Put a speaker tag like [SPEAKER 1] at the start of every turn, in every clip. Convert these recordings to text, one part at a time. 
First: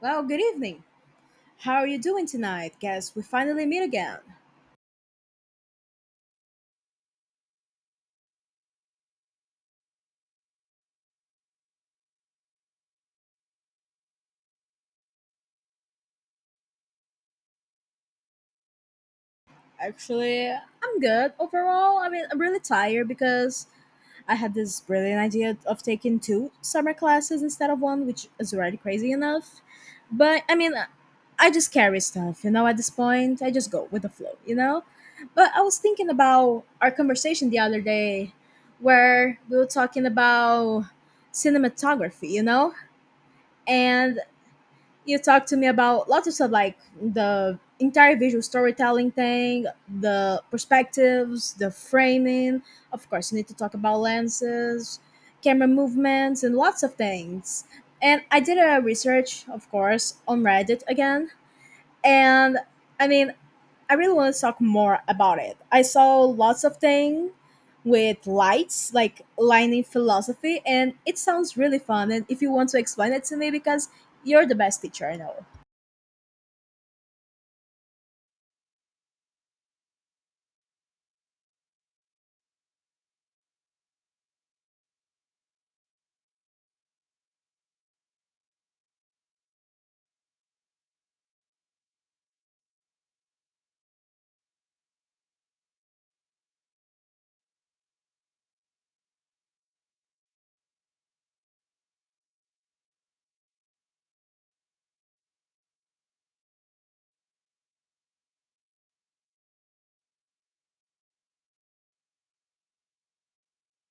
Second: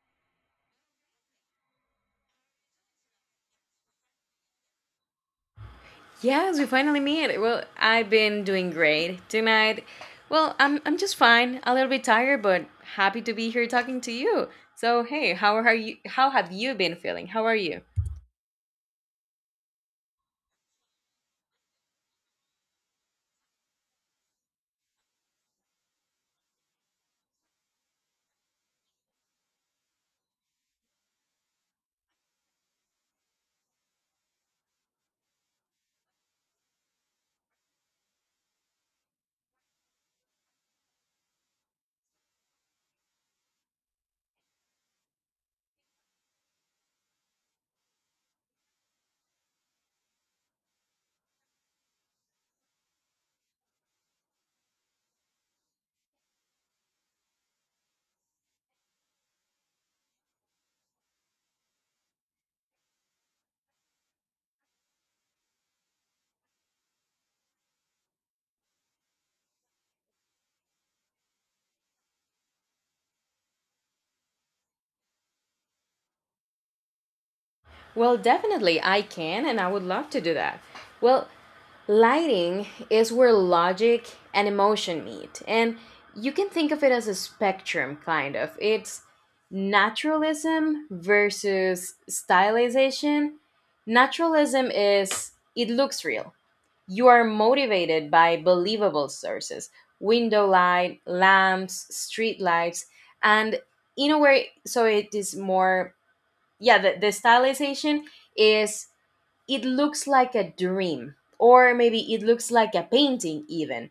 [SPEAKER 1] Well, good evening. How are you doing tonight? Guess we finally meet again.
[SPEAKER 2] Yes, we finally meet. Well, I've been doing great tonight. Well, I'm just fine. A little bit tired, but happy to be here talking to you. So, hey, how are you? How have you been feeling? How are you?
[SPEAKER 1] Actually, I'm good overall. I mean, I'm really tired because I had this brilliant idea of taking two summer classes instead of one, which is already crazy enough. But I mean, I just carry stuff, you know, at this point. I just go with the flow, you know? But I was thinking about our conversation the other day where we were talking about cinematography, you know? And you talked to me about lots of stuff like the entire visual storytelling thing, the perspectives, the framing. Of course, you need to talk about lenses, camera movements, and lots of things. And I did a research, of course, on Reddit again. And I mean, I really want to talk more about it. I saw lots of things with lights, like lighting philosophy, and it sounds really fun. And if you want to explain it to me, because you're the best teacher I know.
[SPEAKER 2] Well, definitely, I can, and I would love to do that. Well, lighting is where logic and emotion meet, and you can think of it as a spectrum, kind of. It's naturalism versus stylization. Naturalism is it looks real. You are motivated by believable sources, window light, lamps, street lights, and in a way, so it is more, yeah, the stylization is it looks like a dream, or maybe it looks like a painting even.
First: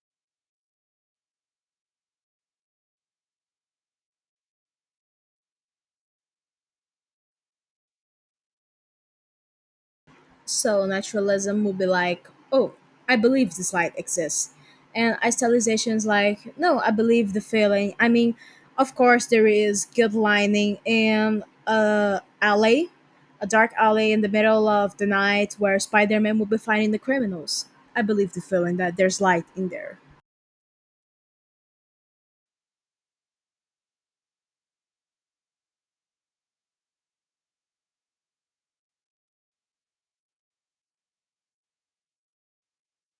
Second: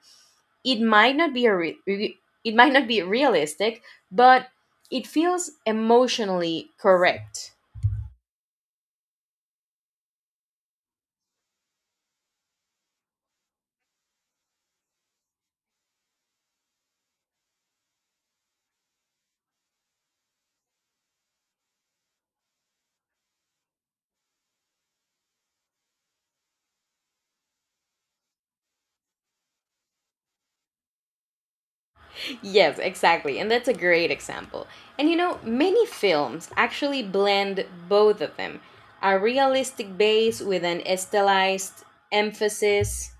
[SPEAKER 2] It might not be a it might not be realistic, but it feels emotionally correct.
[SPEAKER 1] So naturalism would be like, oh, I believe this light exists. And idealization is like, no, I believe the feeling. I mean, of course, there is good lining in a alley, a dark alley in the middle of the night where Spider Man will be finding the criminals. I believe the feeling that there's light in there.
[SPEAKER 2] Yes, exactly, and that's a great example. And you know, many films actually blend both of them, a realistic base with an stylized emphasis.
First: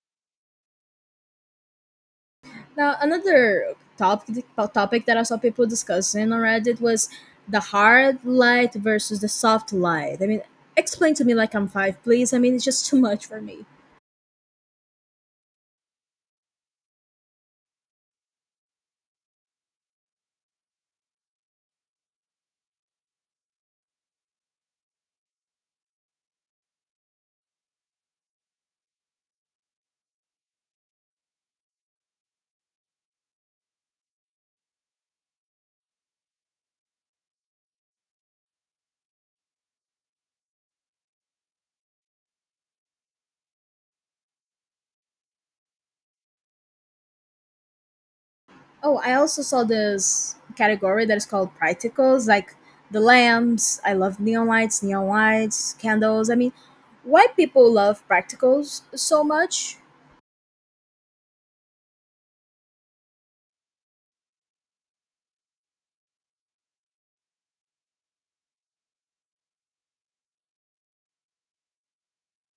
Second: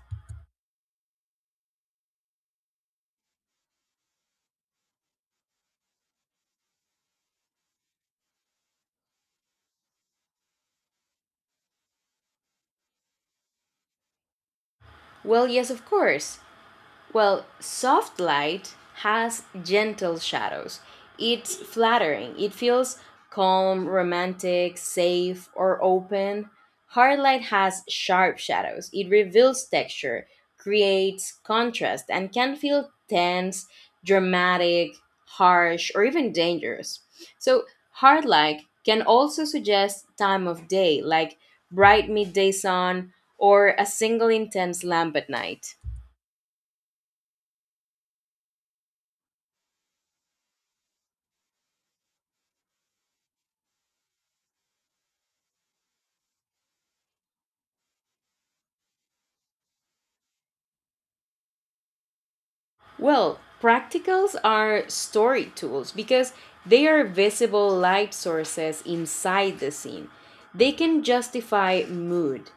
[SPEAKER 1] Now, another topic that I saw people discussing on Reddit was the hard light versus the soft light. I mean, explain to me like I'm five, please. I mean, it's just too much for me.
[SPEAKER 2] Well, yes, of course. Well, soft light has gentle shadows. It's flattering. It feels calm, romantic, safe, or open. Hard light has sharp shadows. It reveals texture, creates contrast, and can feel tense, dramatic, harsh, or even dangerous. So, hard light can also suggest time of day, like bright midday sun or a single intense lamp at night.
[SPEAKER 1] Oh, I also saw this category that is called practicals, like the lamps. I love neon lights, candles. I mean, why people love practicals so much?
[SPEAKER 2] Well, practicals are story tools because they are visible light sources inside the scene. They can justify mood.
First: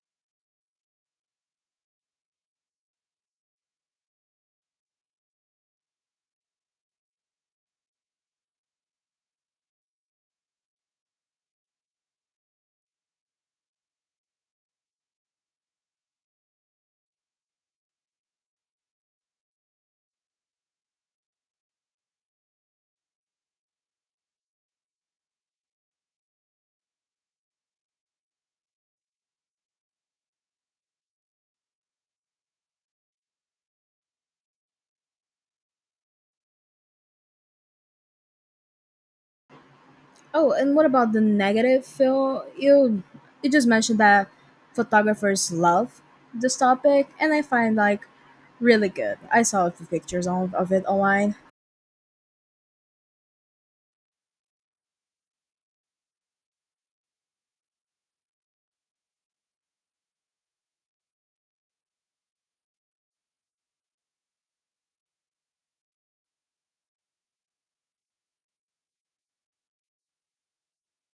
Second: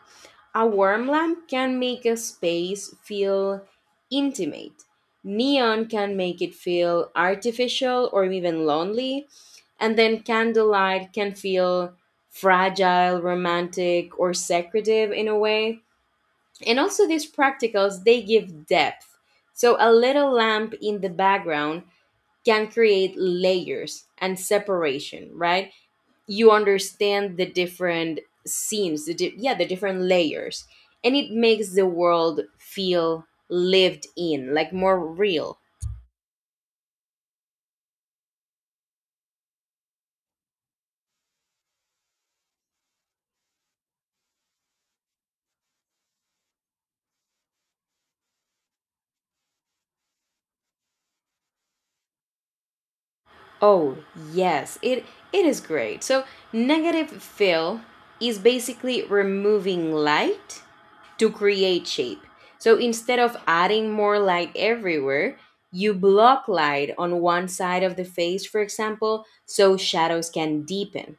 [SPEAKER 2] A warm lamp can make a space feel intimate. Neon can make it feel artificial or even lonely. And then candlelight can feel fragile, romantic, or secretive in a way. And also, these practicals, they give depth. So a little lamp in the background can create layers and separation, right? You understand the different scenes, the yeah, the different layers, and it makes the world feel lived in, like more real.
[SPEAKER 1] Oh, and what about the negative, Phil? You just mentioned that photographers love this topic, and I find like really good. I saw a few pictures on, of it online.
[SPEAKER 2] Oh yes, it is great. So negative fill is basically removing light to create shape. So instead of adding more light everywhere, you block light on one side of the face, for example, so shadows can deepen.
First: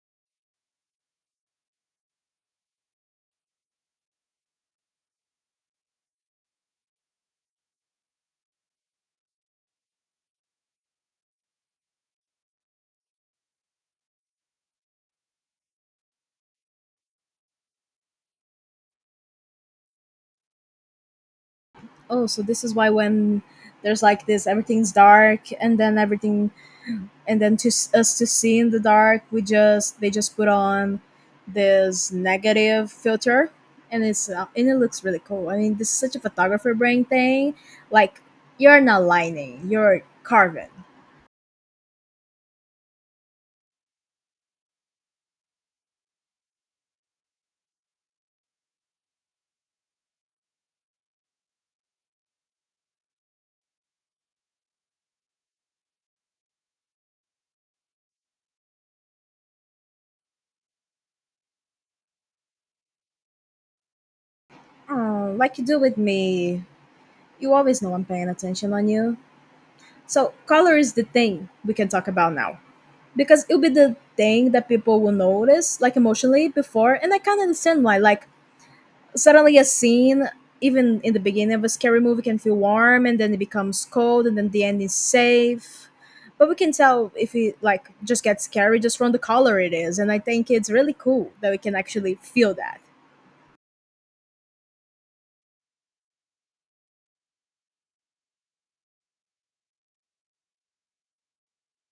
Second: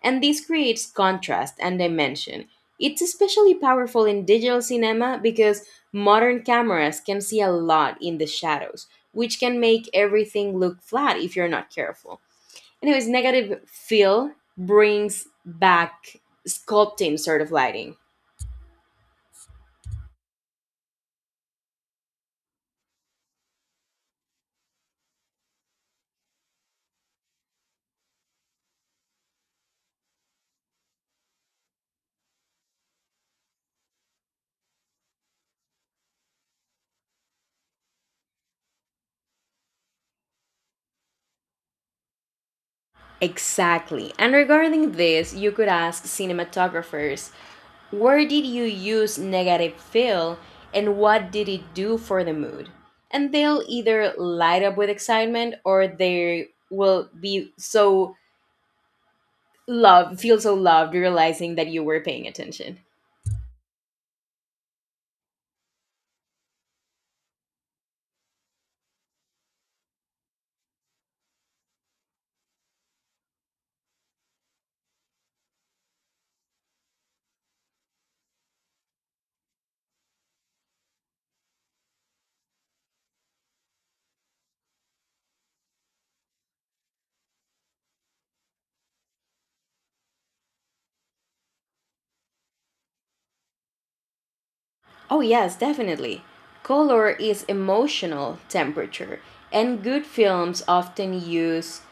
[SPEAKER 2] And this creates contrast and dimension. It's especially powerful in digital cinema because modern cameras can see a lot in the shadows, which can make everything look flat if you're not careful. Anyways, negative fill brings back sculpting sort of lighting.
[SPEAKER 1] Oh, so this is why when there's like this, everything's dark, and then everything, and then us to see in the dark, we just they just put on this negative filter, and it's and it looks really cool. I mean, this is such a photographer brain thing. Like you're not lining, you're carving.
[SPEAKER 2] Exactly. And regarding this, you could ask cinematographers, where did you use negative fill and what did it do for the mood? And they'll either light up with excitement or they will be so loved, feel so loved realizing that you were paying attention.
[SPEAKER 1] Oh, like you do with me. You always know I'm paying attention on you. So, color is the thing we can talk about now. Because it'll be the thing that people will notice, like emotionally, before. And I can't understand why. Like, suddenly a scene, even in the beginning of a scary movie, can feel warm and then it becomes cold and then the end is safe. But we can tell if it, like, just gets scary just from the color it is. And I think it's really cool that we can actually feel that.
[SPEAKER 2] Oh, yes, definitely. Color is emotional temperature, and good films often use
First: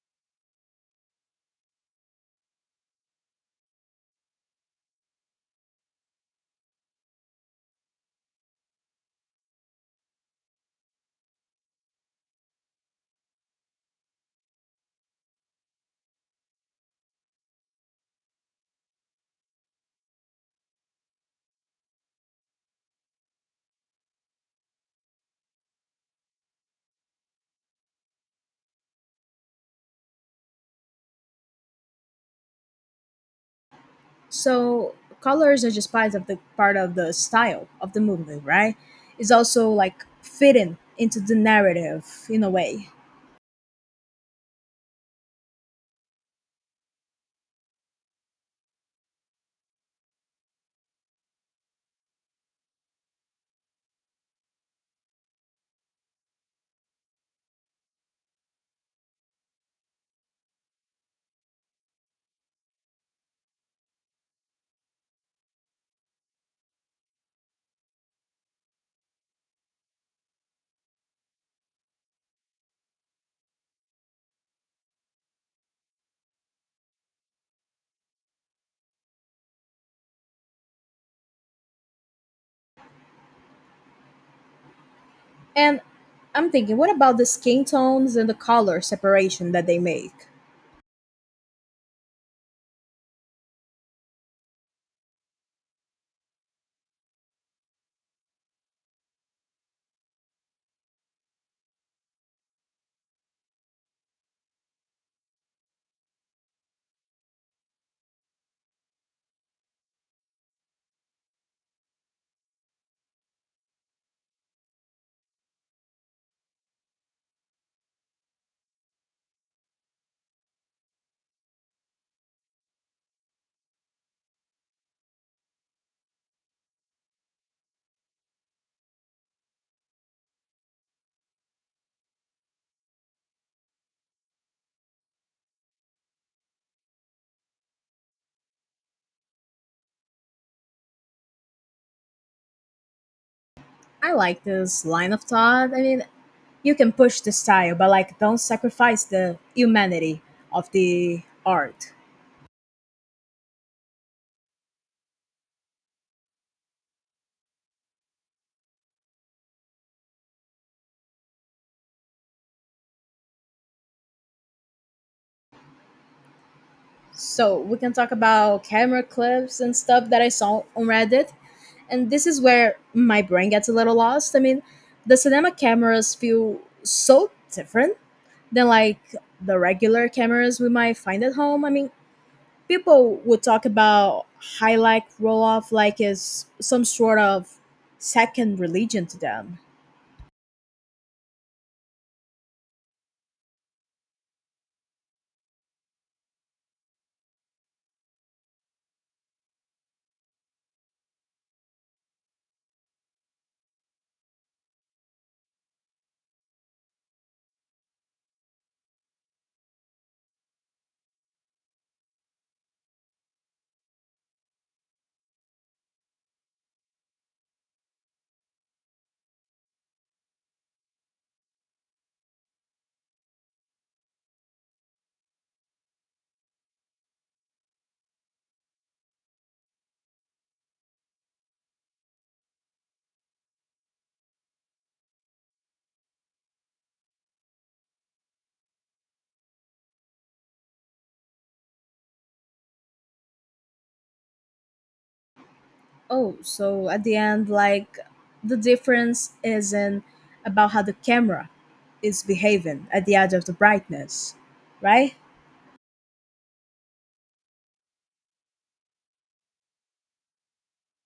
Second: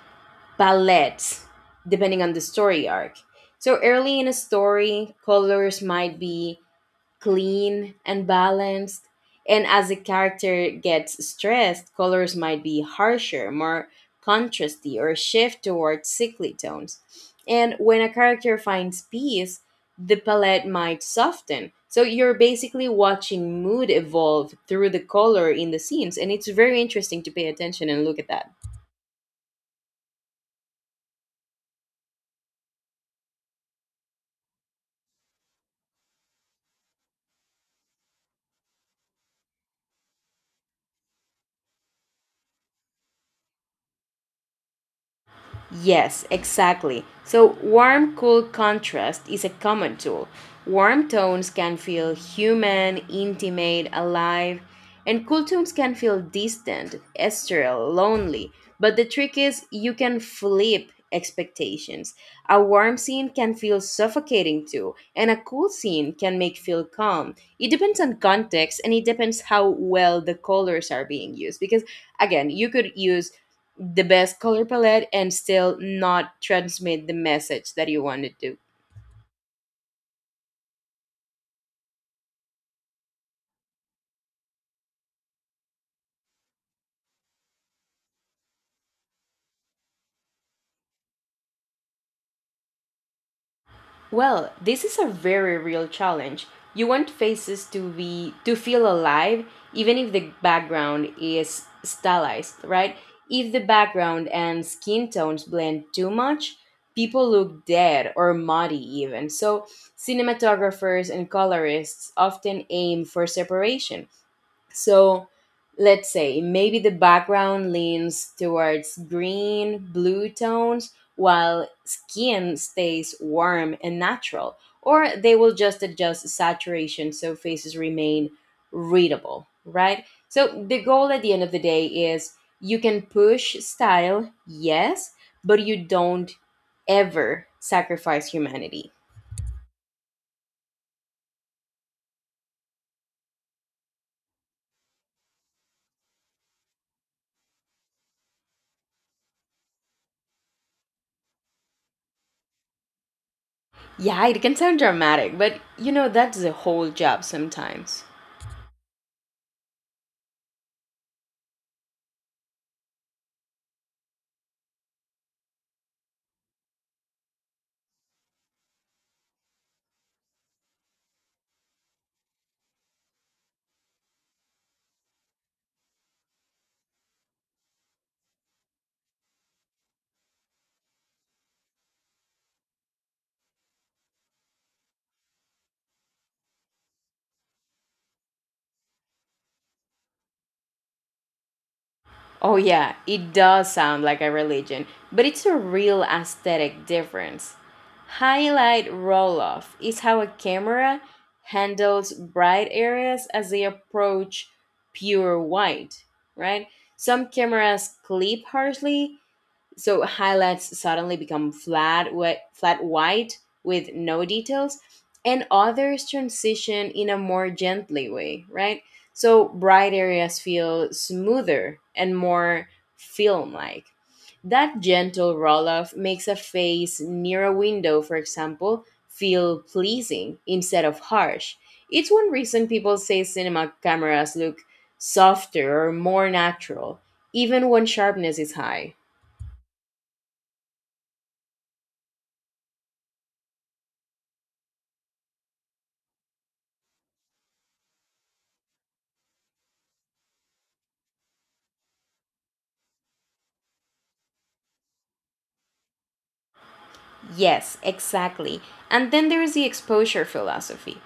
[SPEAKER 2] palettes depending on the story arc. So early in a story, colors might be clean and balanced, and as the character gets stressed, colors might be harsher, more contrasty, or shift towards sickly tones. And when a character finds peace, the palette might soften. So you're basically watching mood evolve through the color in the scenes, and it's very interesting to pay attention and look at that.
[SPEAKER 1] So colors are just part of the style of the movie, right? It's also like fitting into the narrative in a way.
[SPEAKER 2] Yes, exactly. So, warm cool contrast is a common tool. Warm tones can feel human, intimate, alive, and cool tones can feel distant, ethereal, lonely. But the trick is you can flip expectations. A warm scene can feel suffocating too, and a cool scene can make feel calm. It depends on context, and it depends how well the colors are being used, because again, you could use the best color palette and still not transmit the message that you want to do.
[SPEAKER 1] And I'm thinking, what about the skin tones and the color separation that they make?
[SPEAKER 2] Well, this is a very real challenge. You want faces to be to feel alive even if the background is stylized, right? If the background and skin tones blend too much, people look dead or muddy even. So, cinematographers and colorists often aim for separation. So let's say maybe the background leans towards green, blue tones, while skin stays warm and natural, or they will just adjust saturation so faces remain readable, right? So the goal at the end of the day is you can push style, yes, but you don't ever sacrifice humanity.
[SPEAKER 1] I like this line of thought. I mean, you can push the style, but like don't sacrifice the humanity of the art.
[SPEAKER 2] Yeah, it can sound dramatic, but you know, that's the whole job sometimes.
[SPEAKER 1] So we can talk about camera clips and stuff that I saw on Reddit, and this is where my brain gets a little lost. I mean, the cinema cameras feel so different than like the regular cameras we might find at home. I mean, people would talk about highlight roll off like it's some sort of second religion to them.
[SPEAKER 2] Oh yeah, it does sound like a religion, but it's a real aesthetic difference. Highlight roll-off is how a camera handles bright areas as they approach pure white, right? Some cameras clip harshly, so highlights suddenly become flat white with no details, and others transition in a more gently way, right? So bright areas feel smoother and more film like. That gentle roll off makes a face near a window, for example, feel pleasing instead of harsh. It's one reason people say cinema cameras look softer or more natural, even when sharpness is high.
[SPEAKER 1] Oh, so at the end, like the difference isn't about how the camera is behaving at the edge of the brightness, right?
[SPEAKER 2] Yes, exactly. And then there is the exposure philosophy,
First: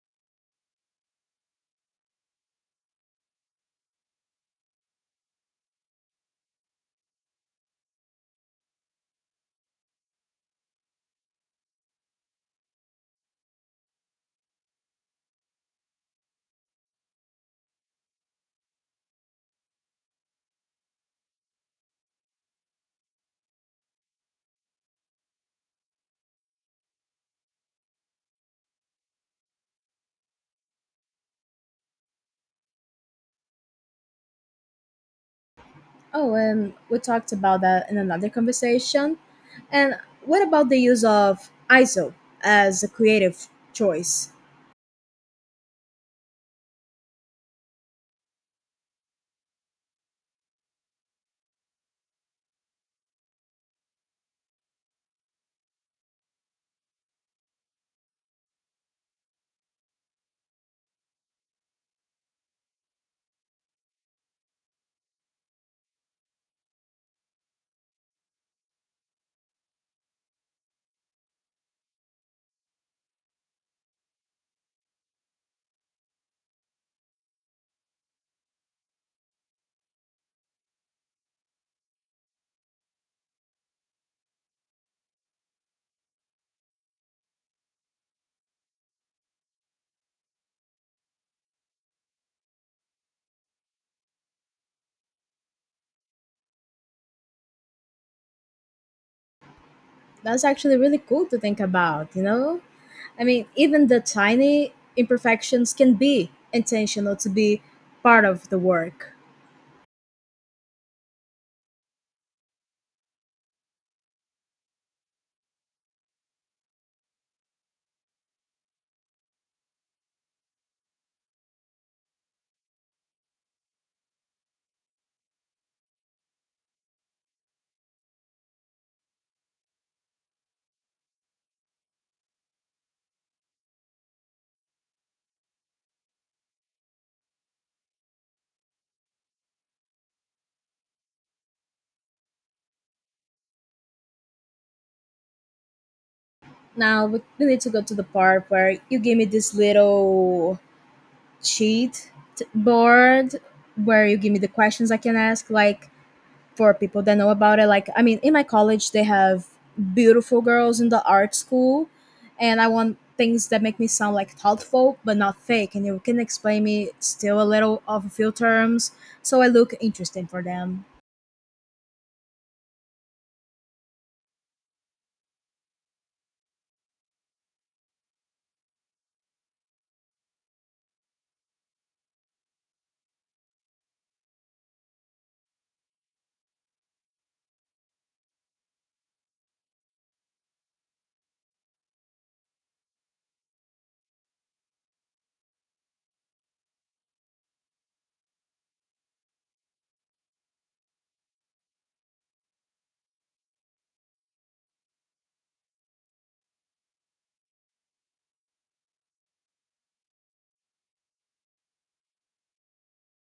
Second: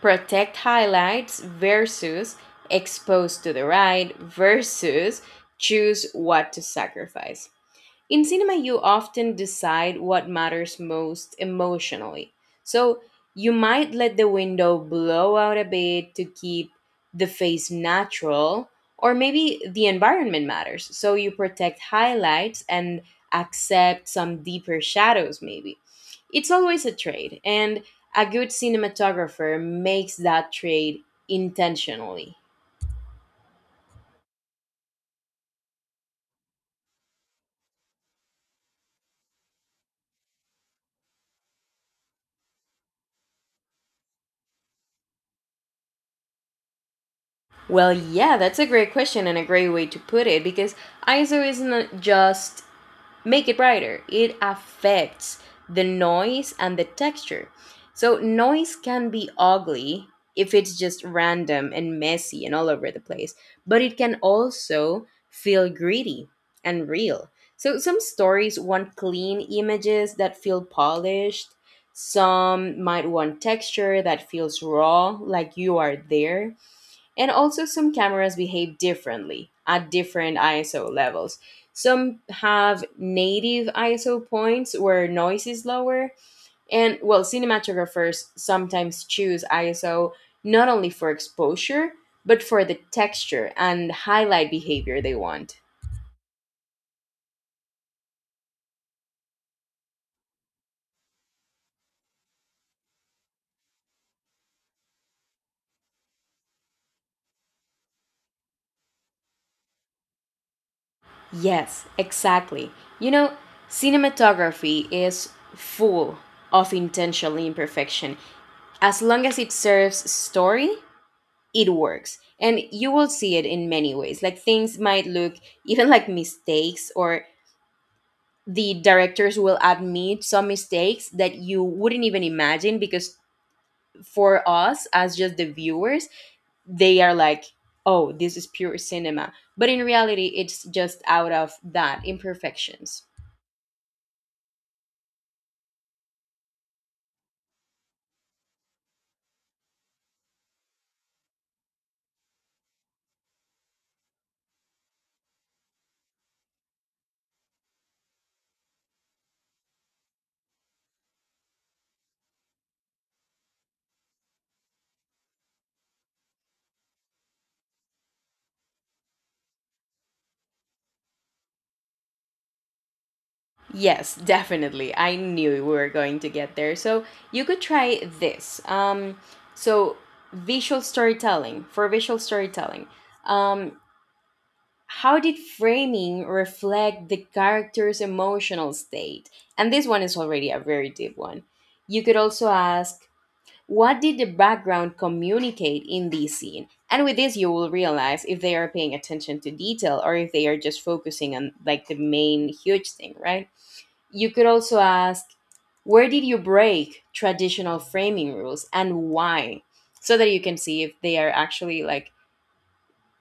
[SPEAKER 2] protect highlights versus expose to the right versus choose what to sacrifice. In cinema, you often decide what matters most emotionally. So you might let the window blow out a bit to keep the face natural, or maybe the environment matters. So you protect highlights and accept some deeper shadows, maybe. It's always a trade, and a good cinematographer makes that trade intentionally.
[SPEAKER 1] Oh, and we talked about that in another conversation. And what about the use of ISO as a creative choice?
[SPEAKER 2] Well, yeah, that's a great question and a great way to put it, because ISO is not just make it brighter. It affects the noise and the texture. So, noise can be ugly if it's just random and messy and all over the place, but it can also feel gritty and real. So, some stories want clean images that feel polished. Some might want texture that feels raw, like you are there. And also, some cameras behave differently at different ISO levels. Some have native ISO points where noise is lower. And, well, cinematographers sometimes choose ISO not only for exposure, but for the texture and highlight behavior they want.
[SPEAKER 1] That's actually really cool to think about, you know? I mean, even the tiny imperfections can be intentional to be part of the work.
[SPEAKER 2] Yes, exactly. You know, cinematography is full of intentional imperfection. As long as it serves story, it works. And you will see it in many ways, like things might look even like mistakes, or the directors will admit some mistakes that you wouldn't even imagine, because for us as just the viewers, they are like, oh, this is pure cinema, but in reality it's just out of that imperfections.
[SPEAKER 1] Now, we need to go to the part where you give me this little board where you give me the questions I can ask, like for people that know about it. Like, I mean, in my college, they have beautiful girls in the art school, and I want things that make me sound like thoughtful but not fake. And you can explain me still a little of a few terms so I look interesting for them.
[SPEAKER 2] Yes, definitely. I knew we were going to get there. So you could try this. So visual storytelling, for visual storytelling. Um, how did framing reflect the character's emotional state? And this one is already a very deep one. You could also ask, what did the background communicate in this scene? And with this, you will realize if they are paying attention to detail or if they are just focusing on like the main huge thing, right? You could also ask, where did you break traditional framing rules and why? So that you can see if they are actually like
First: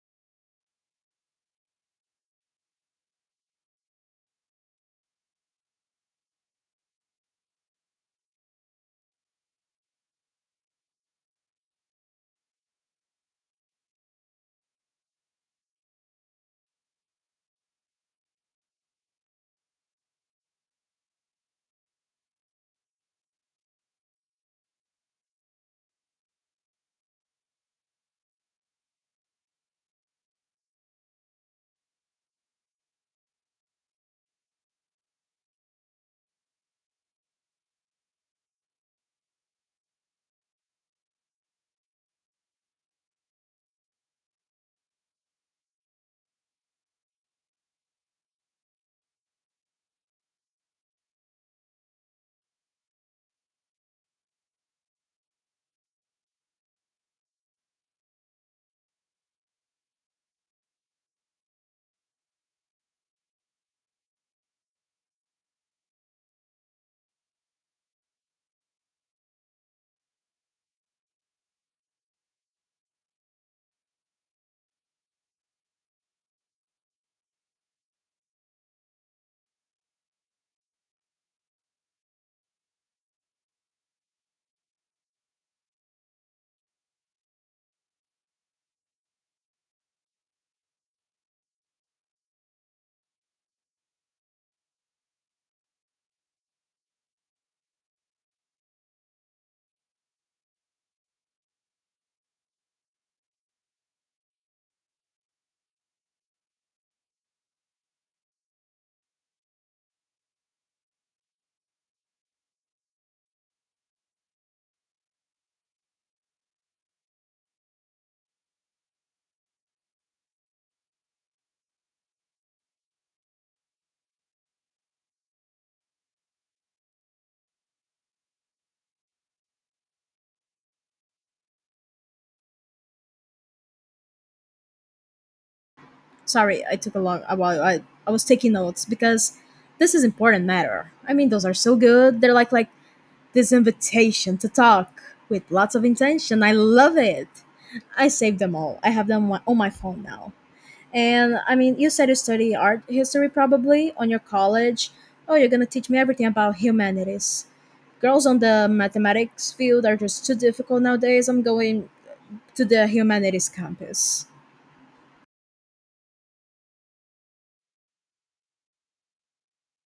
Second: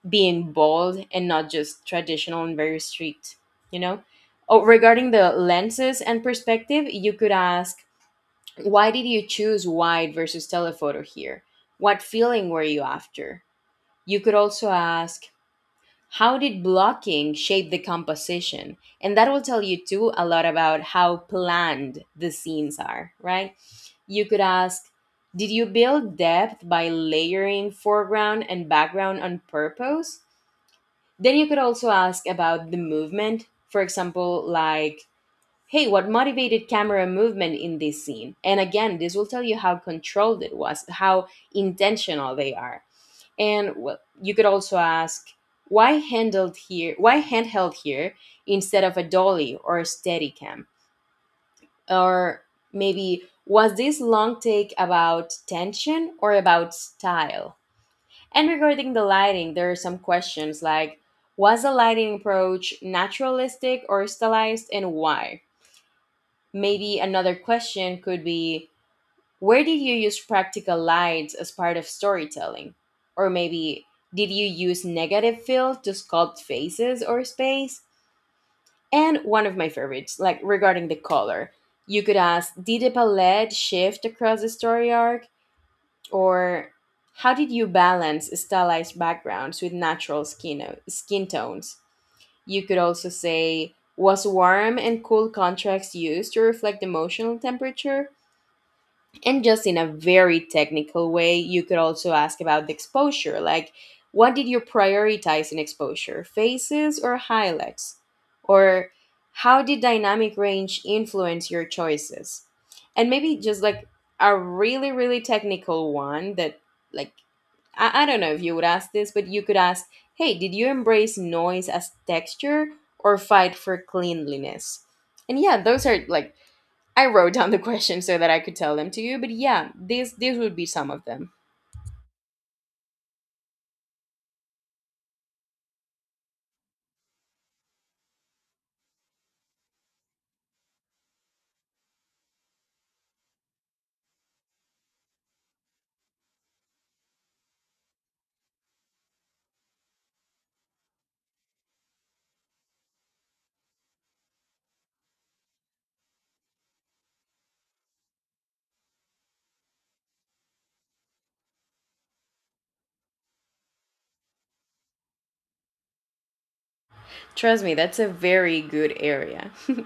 [SPEAKER 2] being bold and not just traditional and very strict, you know? Oh, regarding the lenses and perspective, you could ask, why did you choose wide versus telephoto here? What feeling were you after? You could also ask, how did blocking shape the composition? And that will tell you too a lot about how planned the scenes are, right? You could ask, did you build depth by layering foreground and background on purpose? Then you could also ask about the movement. For example, like, hey, what motivated camera movement in this scene? And again, this will tell you how controlled it was, how intentional they are. And well, you could also ask, why handheld here instead of a dolly or a steadicam? Or maybe, was this long take about tension or about style? And regarding the lighting, there are some questions like, was the lighting approach naturalistic or stylized and why? Maybe another question could be, where did you use practical lights as part of storytelling? Or maybe, did you use negative fill to sculpt faces or space? And one of my favorites, like regarding the color, you could ask, did the palette shift across the story arc? Or how did you balance stylized backgrounds with natural skin tones? You could also say, was warm and cool contrast used to reflect emotional temperature? And just in a very technical way, you could also ask about the exposure, like, what did you prioritize in exposure, faces or highlights? Or how did dynamic range influence your choices? And maybe just like a really really technical one, that like, I don't know if you would ask this, but you could ask, hey, did you embrace noise as texture or fight for cleanliness? And yeah, those are like, I wrote down the questions so that I could tell them to you, but yeah, these would be some of them.
[SPEAKER 1] Sorry, I took a while. I was taking notes because this is important matter. I mean, those are so good. They're like this invitation to talk with lots of intention. I love it. I saved them all. I have them on my phone now. And I mean, you said you study art history probably on your college. Oh, you're gonna teach me everything about humanities. Girls on the mathematics field are just too difficult nowadays. I'm going to the humanities campus.
[SPEAKER 2] Trust me, that's a very good area.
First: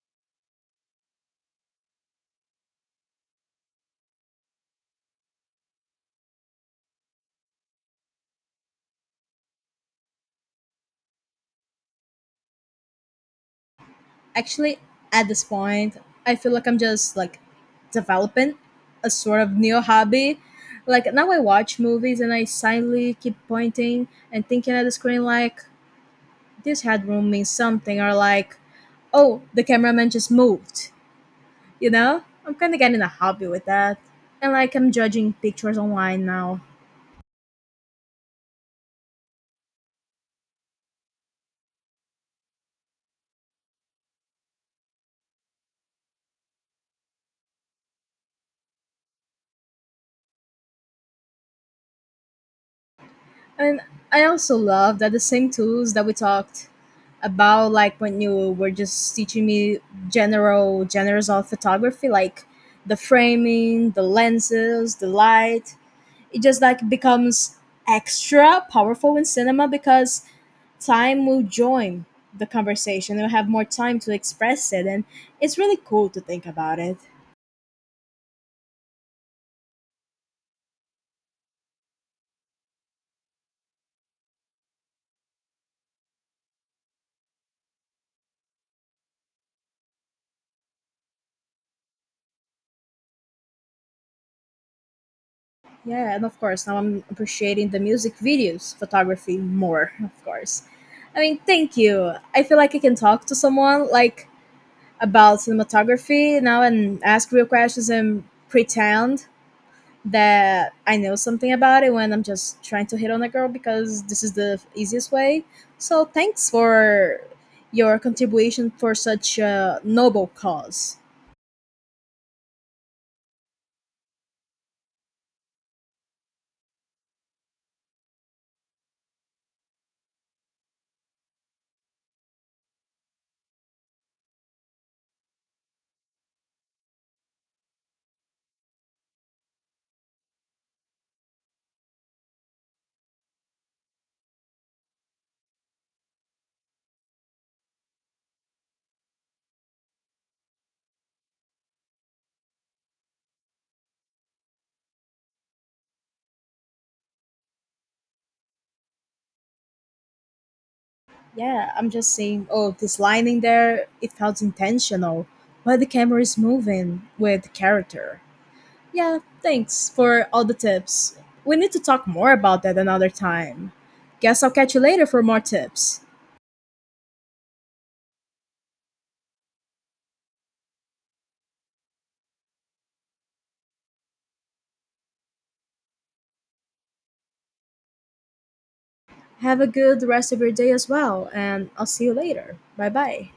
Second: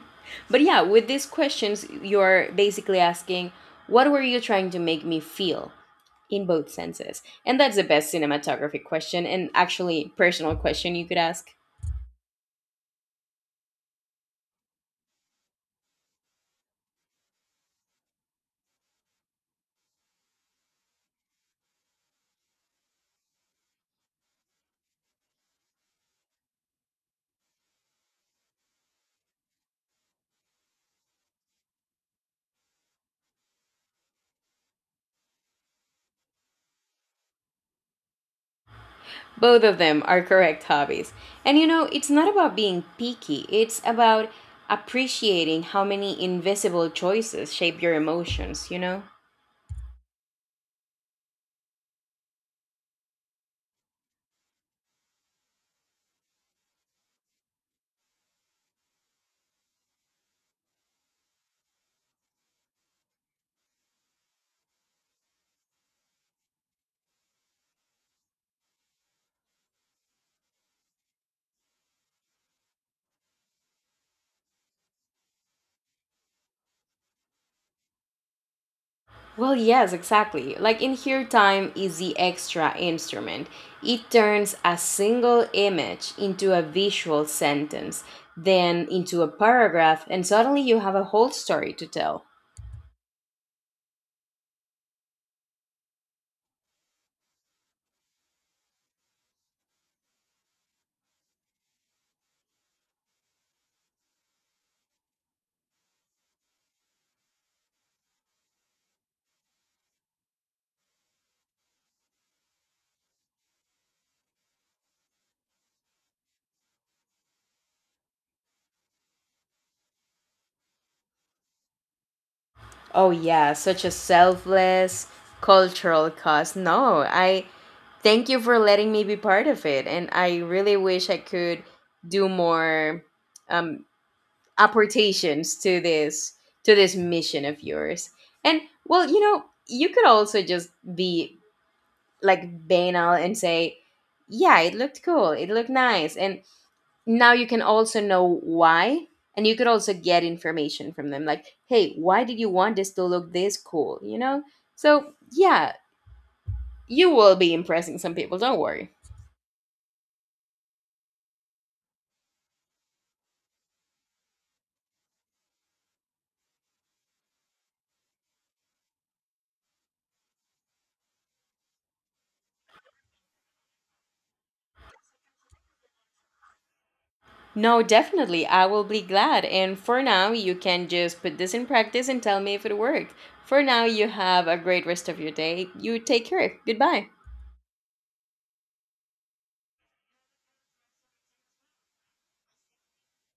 [SPEAKER 2] But yeah, with these questions, you're basically asking, what were you trying to make me feel, in both senses? And that's the best cinematographic question, and actually personal question, you could ask.
[SPEAKER 1] Actually, at this point, I feel like I'm just like developing a sort of new hobby. Like now I watch movies and I silently keep pointing and thinking at the screen like this headroom means something, or like oh the cameraman just moved. You know, I'm kind of getting a hobby with that. And like, I'm judging pictures online now.
[SPEAKER 2] Both of them are correct hobbies. And you know, it's not about being picky, it's about appreciating how many invisible choices shape your emotions, you know?
[SPEAKER 1] And I also love that the same tools that we talked about, like when you were just teaching me general genres of photography, like the framing, the lenses, the light, it just like becomes extra powerful in cinema because time will join the conversation. We'll have more time to express it. And it's really cool to think about it.
[SPEAKER 2] Well, yes, exactly. Like in here, time is the extra instrument. It turns a single image into a visual sentence, then into a paragraph, and suddenly you have a whole story to tell.
[SPEAKER 1] Yeah, and of course, now I'm appreciating the music videos, photography more, of course. I mean, thank you. I feel like I can talk to someone like about cinematography now and ask real questions and pretend that I know something about it when I'm just trying to hit on a girl because this is the easiest way. So, thanks for your contribution for such a noble cause.
[SPEAKER 2] Oh, yeah, such a selfless cultural cause. No, I thank you for letting me be part of it, and I really wish I could do more. Um, Apportations to this, to this mission of yours. And well, you know, you could also just be like banal and say, yeah, it looked cool, it looked nice. And now you can also know why. And you could also get information from them, like, hey, why did you want this to look this cool, you know? So yeah, you will be impressing some people, don't worry.
[SPEAKER 1] Yeah, I'm just saying, oh, this line in there, it felt intentional. But the camera is moving with the character. Yeah, thanks for all the tips. We need to talk more about that another time. Guess I'll catch you later for more tips.
[SPEAKER 2] No, definitely. I will be glad. And for now, you can just put this in practice and tell me if it worked. For now, you have a great rest of your day. You take care. Goodbye.
[SPEAKER 1] Have a good rest of your day as well, and I'll see you later. Bye bye.